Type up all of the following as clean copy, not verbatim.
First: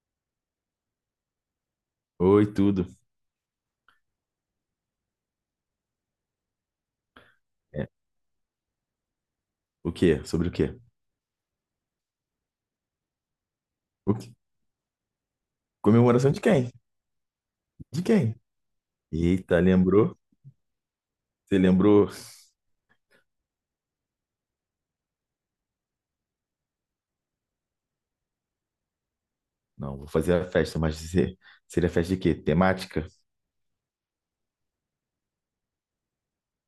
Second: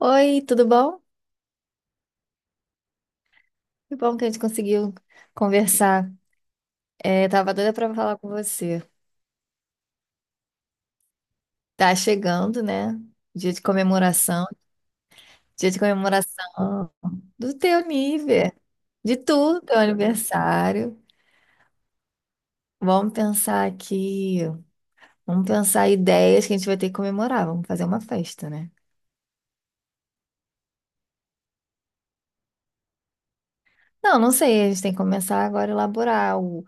Oi, tudo bom? Oi, tudo. Que bom que a gente conseguiu conversar. É, tava doida É. para falar com você. O quê? Sobre o quê? Tá chegando, né? Dia de O quê? comemoração, dia de Comemoração de quem? comemoração do teu De quem? nível, Eita, teu lembrou? aniversário. Você lembrou? Vamos pensar aqui, vamos pensar ideias que a gente vai ter que comemorar. Vamos fazer uma festa, né? Não, vou fazer a festa, mas seria festa de quê? Temática? Não, não sei. A gente tem que começar agora a elaborar o,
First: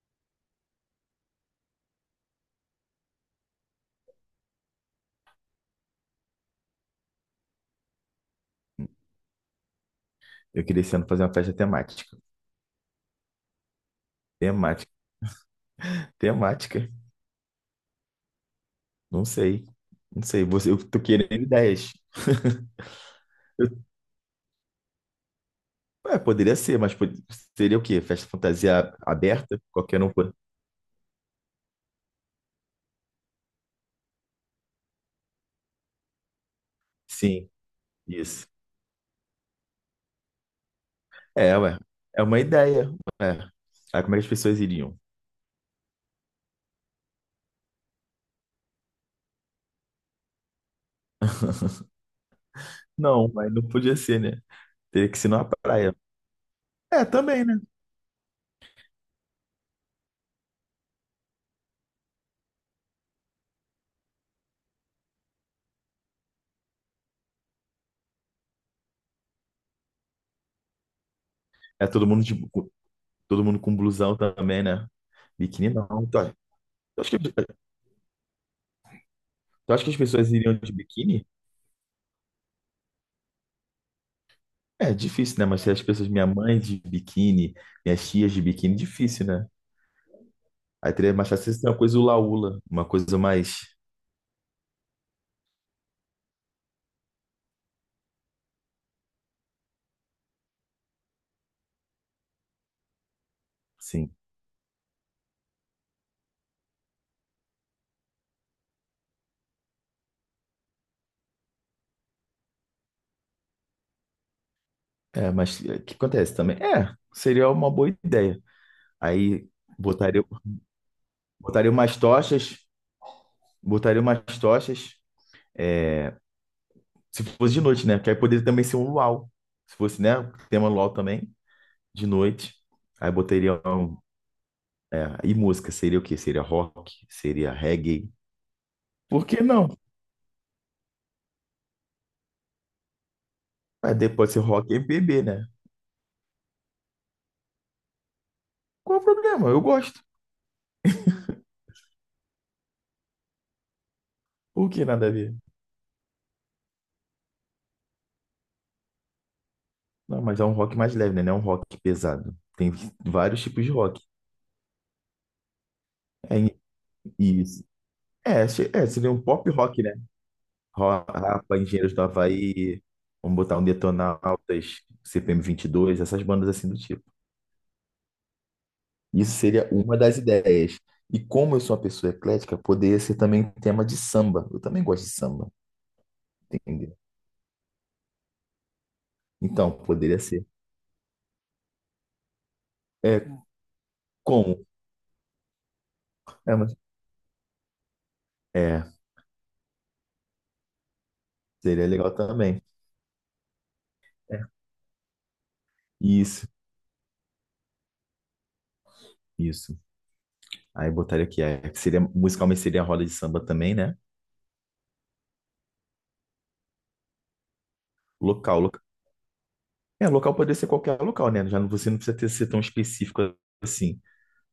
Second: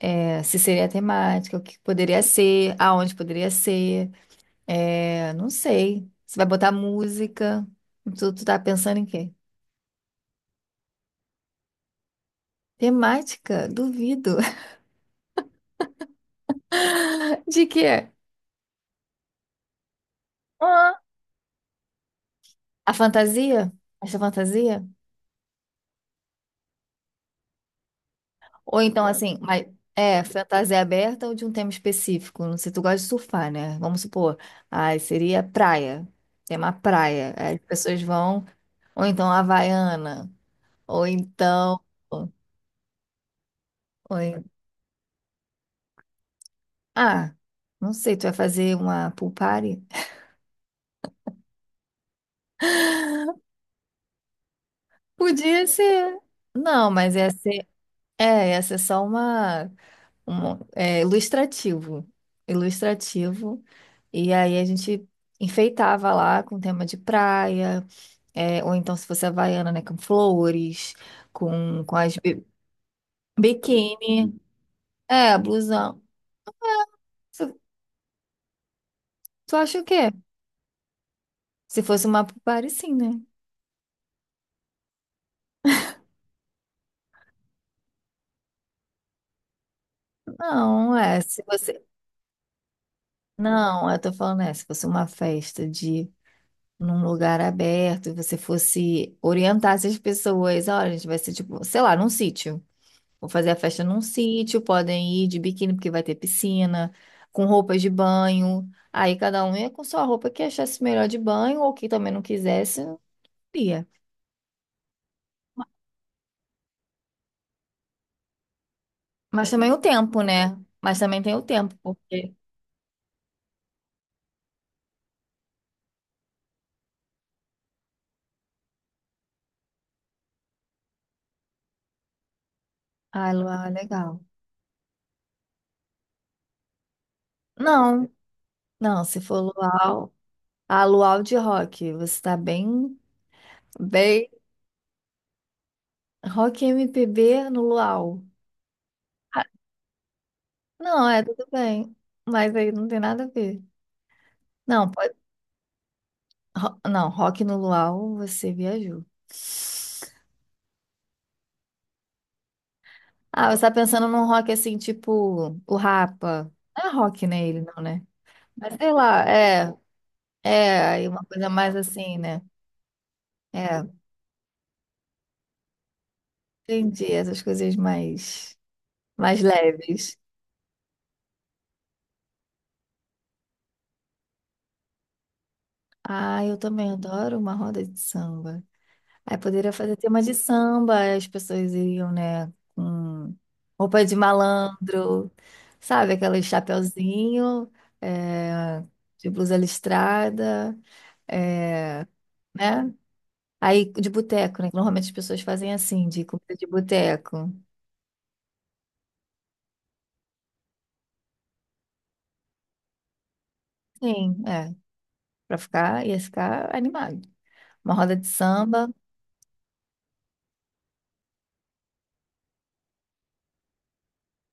é, se seria a temática, o que poderia ser, aonde poderia ser. Não sei. Você vai botar música? Tu tá pensando em quê? Eu queria esse ano fazer uma festa temática. Temática? Duvido. Temática. Temática? De quê? Não sei. Não sei. Eu Ah, tô querendo ideias. A Eu- fantasia? Essa fantasia? Poderia ser, seria o quê? Festa Ou fantasia então, ah, assim, aberta? mas Qualquer um é pode. fantasia aberta ou de um tema específico? Não sei, tu gosta de surfar, né? Vamos supor. Ai, seria praia. Tema praia. Sim, Aí as pessoas vão. isso. Ou então havaiana. Ou É, ué. então. É Ou, uma ideia. Ué. Aí como é que as ou- pessoas iriam? ah, Não sei, tu vai fazer uma pool party? Não, mas não podia ser, né? Teria que ser numa Podia praia. ser. Não, É, mas ia também, né? ser, ia ser só uma, ilustrativo. Ilustrativo. E aí a gente enfeitava lá com tema de praia, ou então se fosse havaiana, né, com flores, É com todo as mundo de, com- todo mundo com blusão biquíni, também, né? é, Biquíni blusão. não. Tu acha que, Se- Tu tu acha o acha que as quê? pessoas iriam de biquíni? Se fosse uma party, sim, né? É difícil, né? Mas se as pessoas, minha mãe de biquíni, minhas tias de biquíni, difícil, né? Aí Não, teria mais se fácil ser uma você... coisa hula-hula, uma coisa mais, Não, eu tô falando, se fosse uma festa de num lugar aberto e você fosse orientar essas pessoas, olha, a gente vai ser tipo, sei lá, num sítio. Vou fazer a festa num sim. sítio, podem ir de biquíni porque vai ter piscina, com roupas de banho. Aí cada um ia com sua roupa que achasse melhor de banho ou que também não quisesse, ia. É, mas é, o que acontece também? É, seria uma boa ideia. Aí Mas também o tempo, botaria, né? Mas também tem o botaria tempo, umas porque tochas, botaria umas tochas Se fosse de noite, né? Porque aí poderia também ser um luau. Se fosse, né? Tema luau também, de noite. Aí botaria luau é um, legal. é, E música, seria o quê? Seria rock? Seria reggae? Não, não, Se Por for que não? luau, ah, luau de rock, você tá bem, Aí bem depois pode ser rock e MPB, né? rock M P B no luau. Qual é o problema? Eu gosto. Não, é tudo bem. Mas aí não tem nada a ver. Por que Não, nada a pode. ver? Não, rock no luau, você viajou. Não, mas é um rock mais leve, né? Não é um rock pesado. Tem vários Ah, você tipos tá de rock. pensando num rock assim, tipo o É, Rapa. e- Não é rock, né? Ele isso. não, né? É, se- Mas é, sei seria um lá, pop é. rock, né? É, aí uma coisa Rapa, mais Engenheiros do assim, né? Havaí, vamos botar um É, Detonautas, CPM dois, essas bandas assim do tipo. entendi. Essas coisas mais, Isso mais seria uma das leves. ideias. E como eu sou uma pessoa eclética, poderia ser também tema de samba. Eu também gosto de samba, Ah, eu também entendeu? adoro uma roda de samba. Aí Então, poderia fazer poderia tema de ser. samba, aí as pessoas iriam, né, com É, roupa de como? malandro, sabe? Aquele É, mas- chapeuzinho, é, é, de blusa listrada, seria é, legal também. né? Aí de É. boteco, né? Que normalmente as pessoas fazem assim, de Isso, comida de boteco. isso. Aí botaria aqui, musicalmente seria a roda de samba também, né? Sim, é. Pra ficar, ia ficar animado. Uma roda de Local. samba. É, local poderia ser qualquer local, né? Já não, você não precisa ter, ser tão específico assim.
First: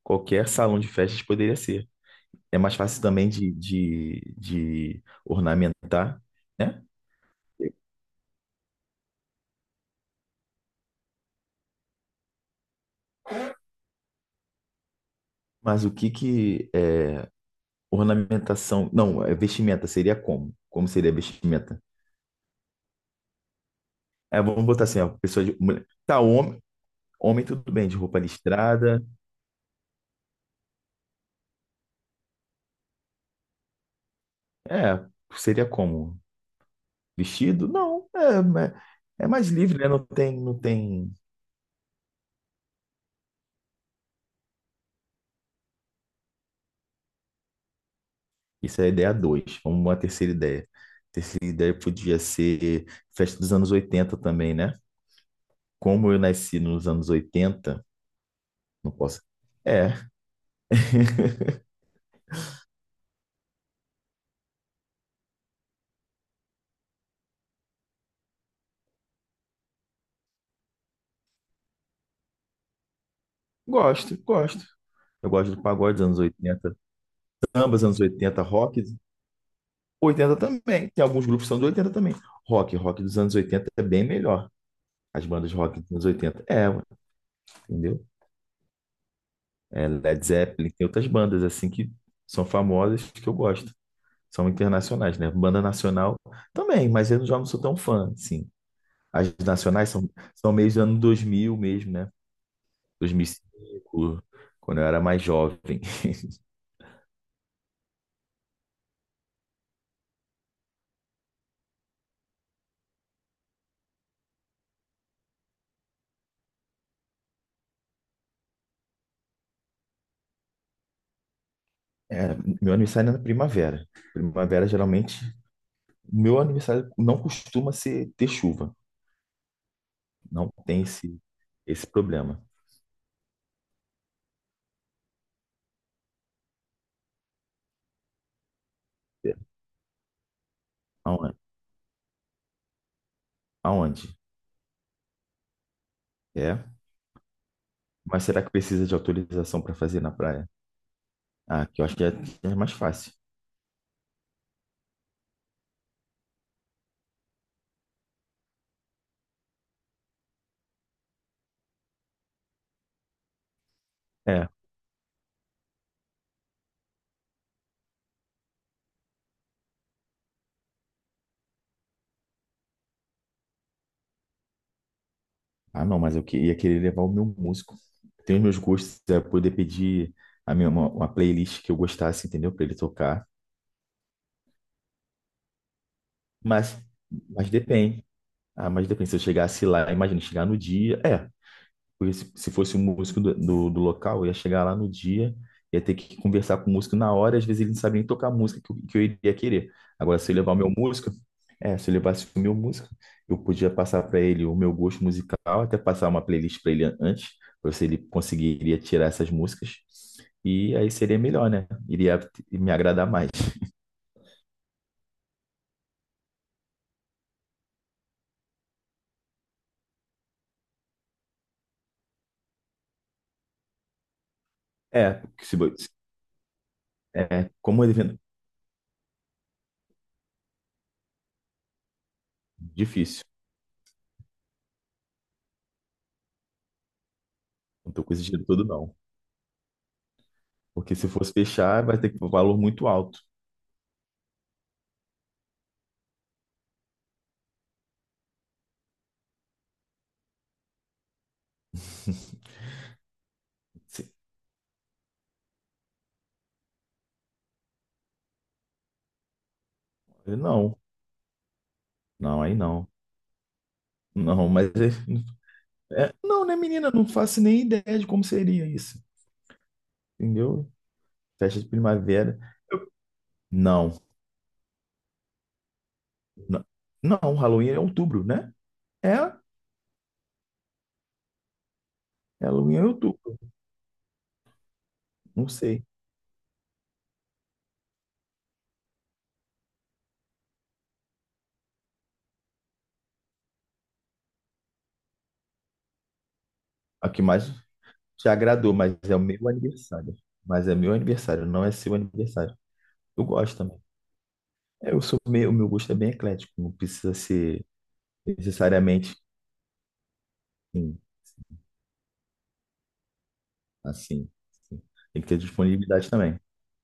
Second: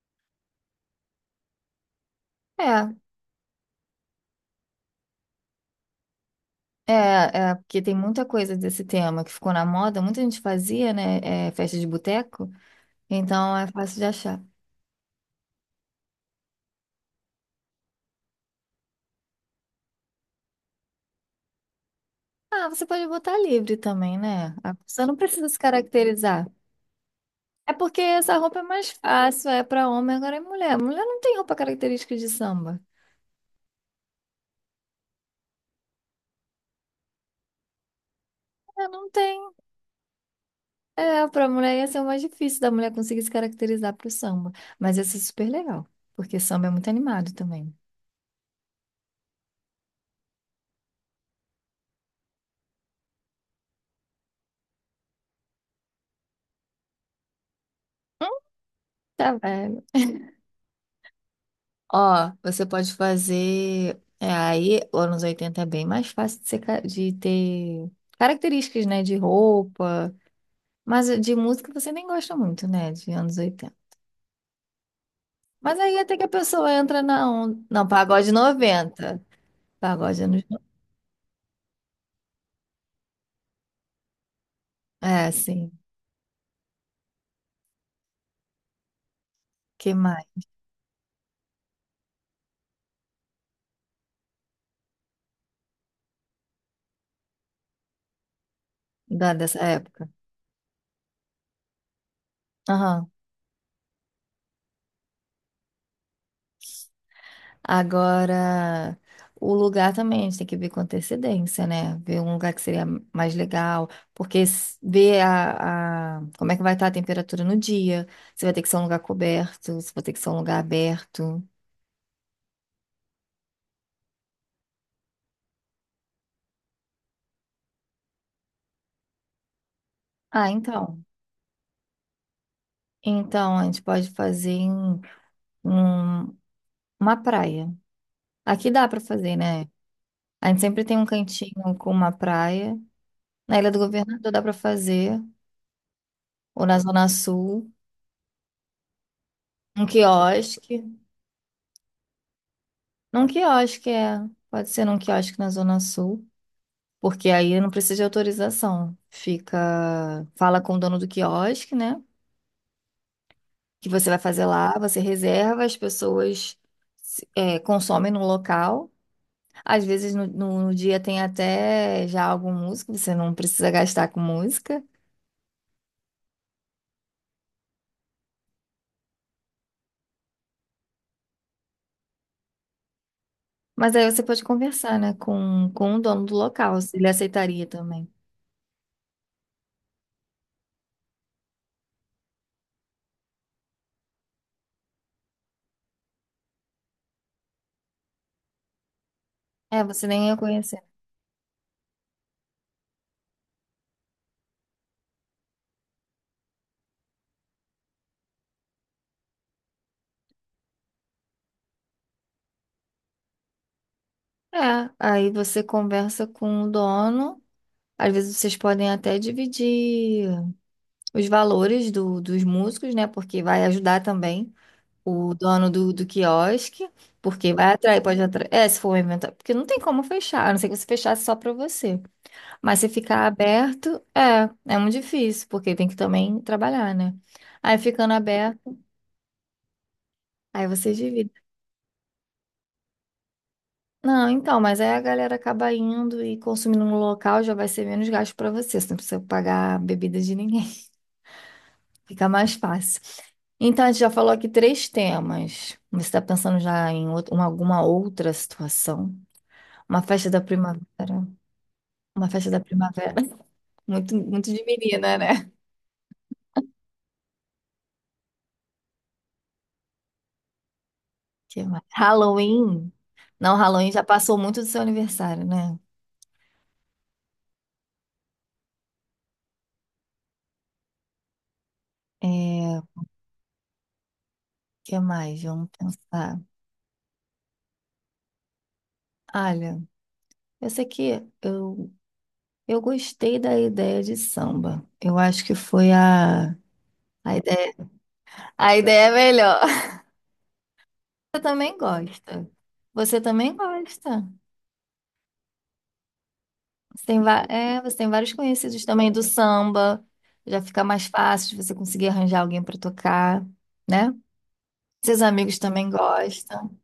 Qualquer salão de festas poderia ser. É mais É, fácil também de ornamentar, né? é, é, porque tem muita coisa desse tema que ficou na moda, muita gente fazia, né? É, festa de boteco. Então é fácil de achar. Mas o que que é ornamentação? Não, é vestimenta seria como? Como seria vestimenta? Ah, você pode botar livre também, É, né? vamos A botar assim, pessoa ó, não pessoa precisa de se mulher. Tá, caracterizar. homem tudo É bem, de porque roupa essa roupa é mais listrada. fácil, é pra homem, agora é mulher. Mulher não tem roupa característica de samba. É, seria como? Vestido? Não, É, não é mais tem. livre, né? Não tem, não tem. É, pra mulher ia ser o mais difícil da mulher conseguir se caracterizar pro samba. Mas ia ser super legal, porque samba é muito animado também. Isso é a ideia dois. Vamos uma terceira ideia. Terceira ideia podia ser festa dos anos 80 também, né? Como eu nasci nos anos 80 não posso. Tá velho. É, Ó, você pode fazer. É, aí, anos 80 é bem mais fácil de, de ter características, né? De roupa. Mas de música você nem gosta muito, né? De anos 80. gosto, gosto. Eu gosto do Mas aí pagode dos até anos que a pessoa 80. entra na onda. Samba, dos Não, anos pagode 80 rock, 90. Pagode 80 anos. No- também. Tem alguns grupos que são de 80 também. Rock dos anos 80 é bem melhor. As É, bandas sim. rock dos anos 80. É, ué, entendeu? É Que Led mais? Zeppelin, tem outras bandas assim que são famosas que eu gosto. São internacionais, né? Banda nacional também, mas eu já não sou tão fã, assim. Da, As dessa nacionais época. são meio do ano 2000 mesmo, né? Aham. 2005 quando eu era mais jovem. Agora, o lugar também, a gente tem que ver com antecedência, né? Ver um lugar que seria mais legal. Ver como é que vai estar a temperatura no dia. Se vai ter que ser um lugar coberto, se vai ter que ser um lugar aberto. É, meu aniversário é na primavera. Primavera geralmente Meu aniversário não costuma ser, ter chuva. Ah, Não tem então. esse problema. Então, a gente pode fazer em um, uma praia. Aqui dá pra É. fazer, né? A gente sempre tem um Aon- cantinho com uma praia. Na Ilha do Aonde? Governador dá pra fazer, É. ou na Zona Sul, Mas será que precisa de autorização para um fazer na praia? quiosque. Ah, que eu acho que é mais fácil. Num quiosque é, pode ser num quiosque na Zona Sul, porque aí não precisa de autorização. Fica, fala com o dono do quiosque, né? Que você vai fazer É. lá, você reserva, as pessoas consomem no local. Às vezes no dia tem até já algum músico, você não precisa gastar com música. Ah, não, mas eu ia querer levar o meu músico. Tem os meus gostos, é poder pedir uma playlist que eu gostasse, entendeu? Para ele tocar. Mas aí você pode conversar, né, com o dono do local, Mas, se ele mas aceitaria depende. também. Ah, mas depende. Se eu chegasse lá, imagina chegar no dia. É. Porque se fosse um músico do local, eu ia chegar lá no dia, ia ter que conversar com o músico na hora, e às vezes ele não sabia nem tocar a música que eu iria querer. É, você Agora, nem se eu ia levar o meu conhecer. músico, é, Se eu levasse o meu músico, eu podia passar para ele o meu gosto musical, até passar uma playlist para ele antes, para ver se ele conseguiria tirar essas músicas. E aí seria melhor, né? Iria me agradar mais. É, aí você conversa com o dono. Às vezes vocês podem até dividir os valores do, dos músicos, né? Porque vai ajudar também É, o porque se, dono bo- do quiosque, é porque vai como é atrair, evento pode atrair. É, se for um evento, porque não tem como fechar, a não ser que você fechasse só para você. Mas se difícil, ficar aberto, é muito difícil, porque tem que também trabalhar, né? Aí não estou ficando com esse dinheiro todo, aberto, não. aí Porque vocês se fosse dividem. fechar, vai ter que um valor muito alto. Não, então, mas aí a galera acaba indo e consumindo no local, já vai ser menos gasto para você, você não precisa pagar bebida de ninguém, fica mais fácil. Então, a gente já falou aqui três temas. Você está pensando já em alguma outra situação? Uma festa da Não, primavera. Uma não, festa aí da não. primavera. Muito, Não, muito de mas menina, né? Não, né, menina? Não faço nem ideia de como seria isso. Entendeu? Festa Que de mais? primavera. Halloween? Não, Halloween Não, já passou muito do seu aniversário, né? não, não, Halloween é outubro, né? É, Halloween É, é o outubro. que mais? Não Vamos sei. pensar. Olha, eu sei que eu gostei da ideia de samba. Eu acho que foi A que a mais ideia, te agradou, a mas ideia é é o meu melhor. aniversário. Mas é meu Você aniversário, não é também seu gosta. aniversário. Você Eu também gosto também. gosta. É, eu sou meio, o meu gosto é bem eclético, não Você precisa tem, ser você tem vários conhecidos também necessariamente do samba. Já fica assim. mais fácil de você conseguir arranjar alguém para tocar, né? Assim, assim. Seus Tem que ter amigos também disponibilidade também. gostam.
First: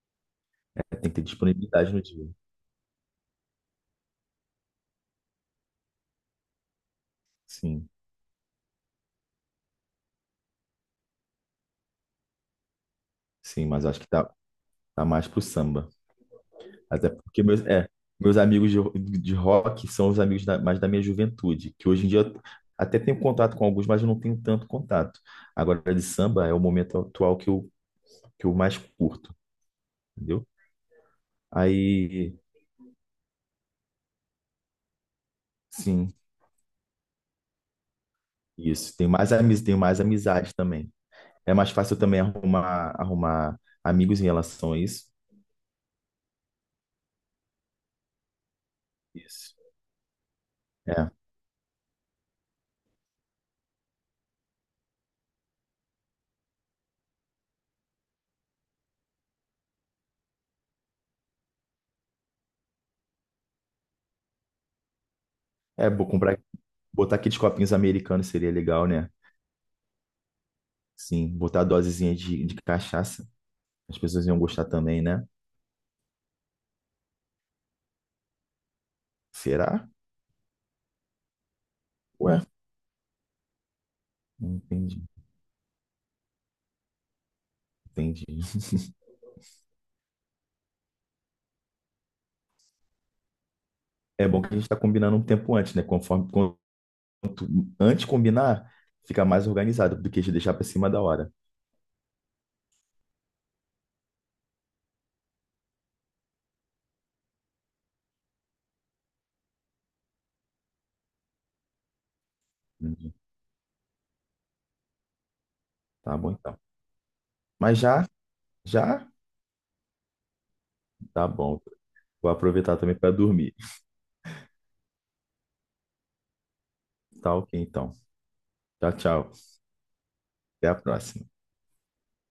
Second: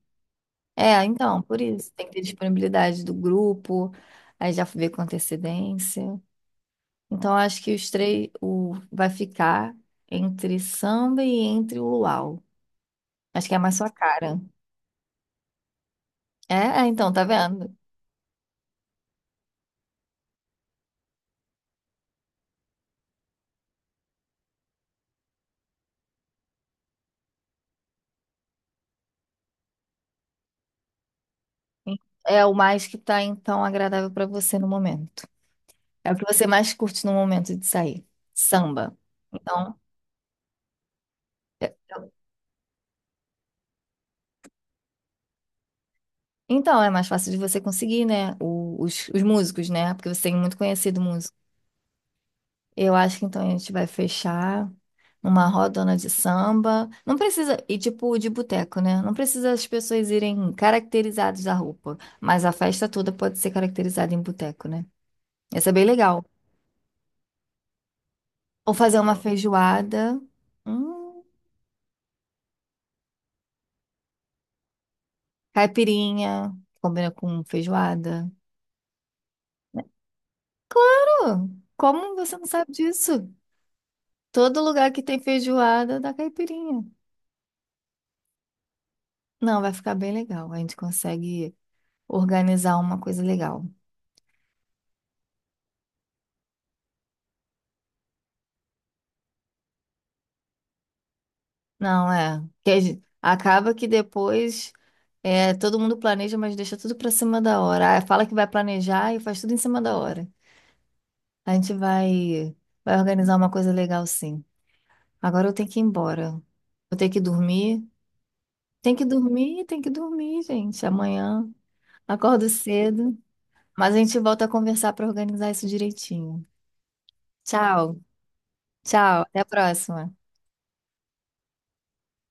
Tem É, que ter então, por disponibilidade isso, no tem que ter dia. disponibilidade do grupo, aí já vê com antecedência. Então, acho que Sim. Vai ficar entre samba e entre o luau. Acho que é Sim, mais mas eu sua acho que tá, cara. tá mais pro samba. É, Até então, tá porque meus, vendo? é, meus amigos de rock são os amigos mais da minha juventude, que hoje em dia eu até tenho contato com alguns, mas eu não tenho tanto contato. Agora, de samba é o momento atual que eu mais curto, entendeu? Aí, É o mais que tá, então, agradável pra você no momento. É sim, o que você mais curte no momento de sair. isso. Samba. Então, Tenho mais amizade também. É mais é, fácil também arrumar amigos em relação a isso. então é mais fácil de você conseguir, né? Os Isso. músicos, né? Porque você tem muito conhecido É, músico. Eu acho que então a gente vai fechar uma rodona de samba. Não precisa, e tipo de boteco, né? Não precisa as pessoas irem caracterizadas da roupa. Mas a festa toda pode ser caracterizada em boteco, né? Isso é bem é, bom legal. comprar, botar aqueles copinhos americanos seria Ou legal, fazer né? uma feijoada. Hum, Sim, botar a dosezinha de cachaça. As pessoas iam gostar também, né? caipirinha. Combina com feijoada. É, Será? claro! Como você Ué, não sabe disso? não Todo lugar entendi, que tem feijoada dá caipirinha. entendi. Não, vai ficar bem legal. A gente consegue organizar uma coisa legal. É bom que a gente está combinando um tempo antes, né? Conforme quanto antes combinar, fica mais organizado do que a gente deixar para cima da hora. Não, é. Acaba que depois todo mundo planeja, mas deixa tudo pra cima da hora. Ah, fala que vai planejar e faz tudo em cima da hora. A gente vai, vai Entendi. organizar uma coisa legal, sim. Agora eu tenho que ir Tá bom embora. então. Eu tenho que Mas dormir. já, Tem que já, dormir, tem que dormir, gente. tá Amanhã bom. Vou acordo aproveitar também para cedo. dormir. Mas a gente volta a conversar para organizar isso direitinho. Tá ok então. Tchau, Tchau, tchau. tchau. Até a próxima. Até a próxima.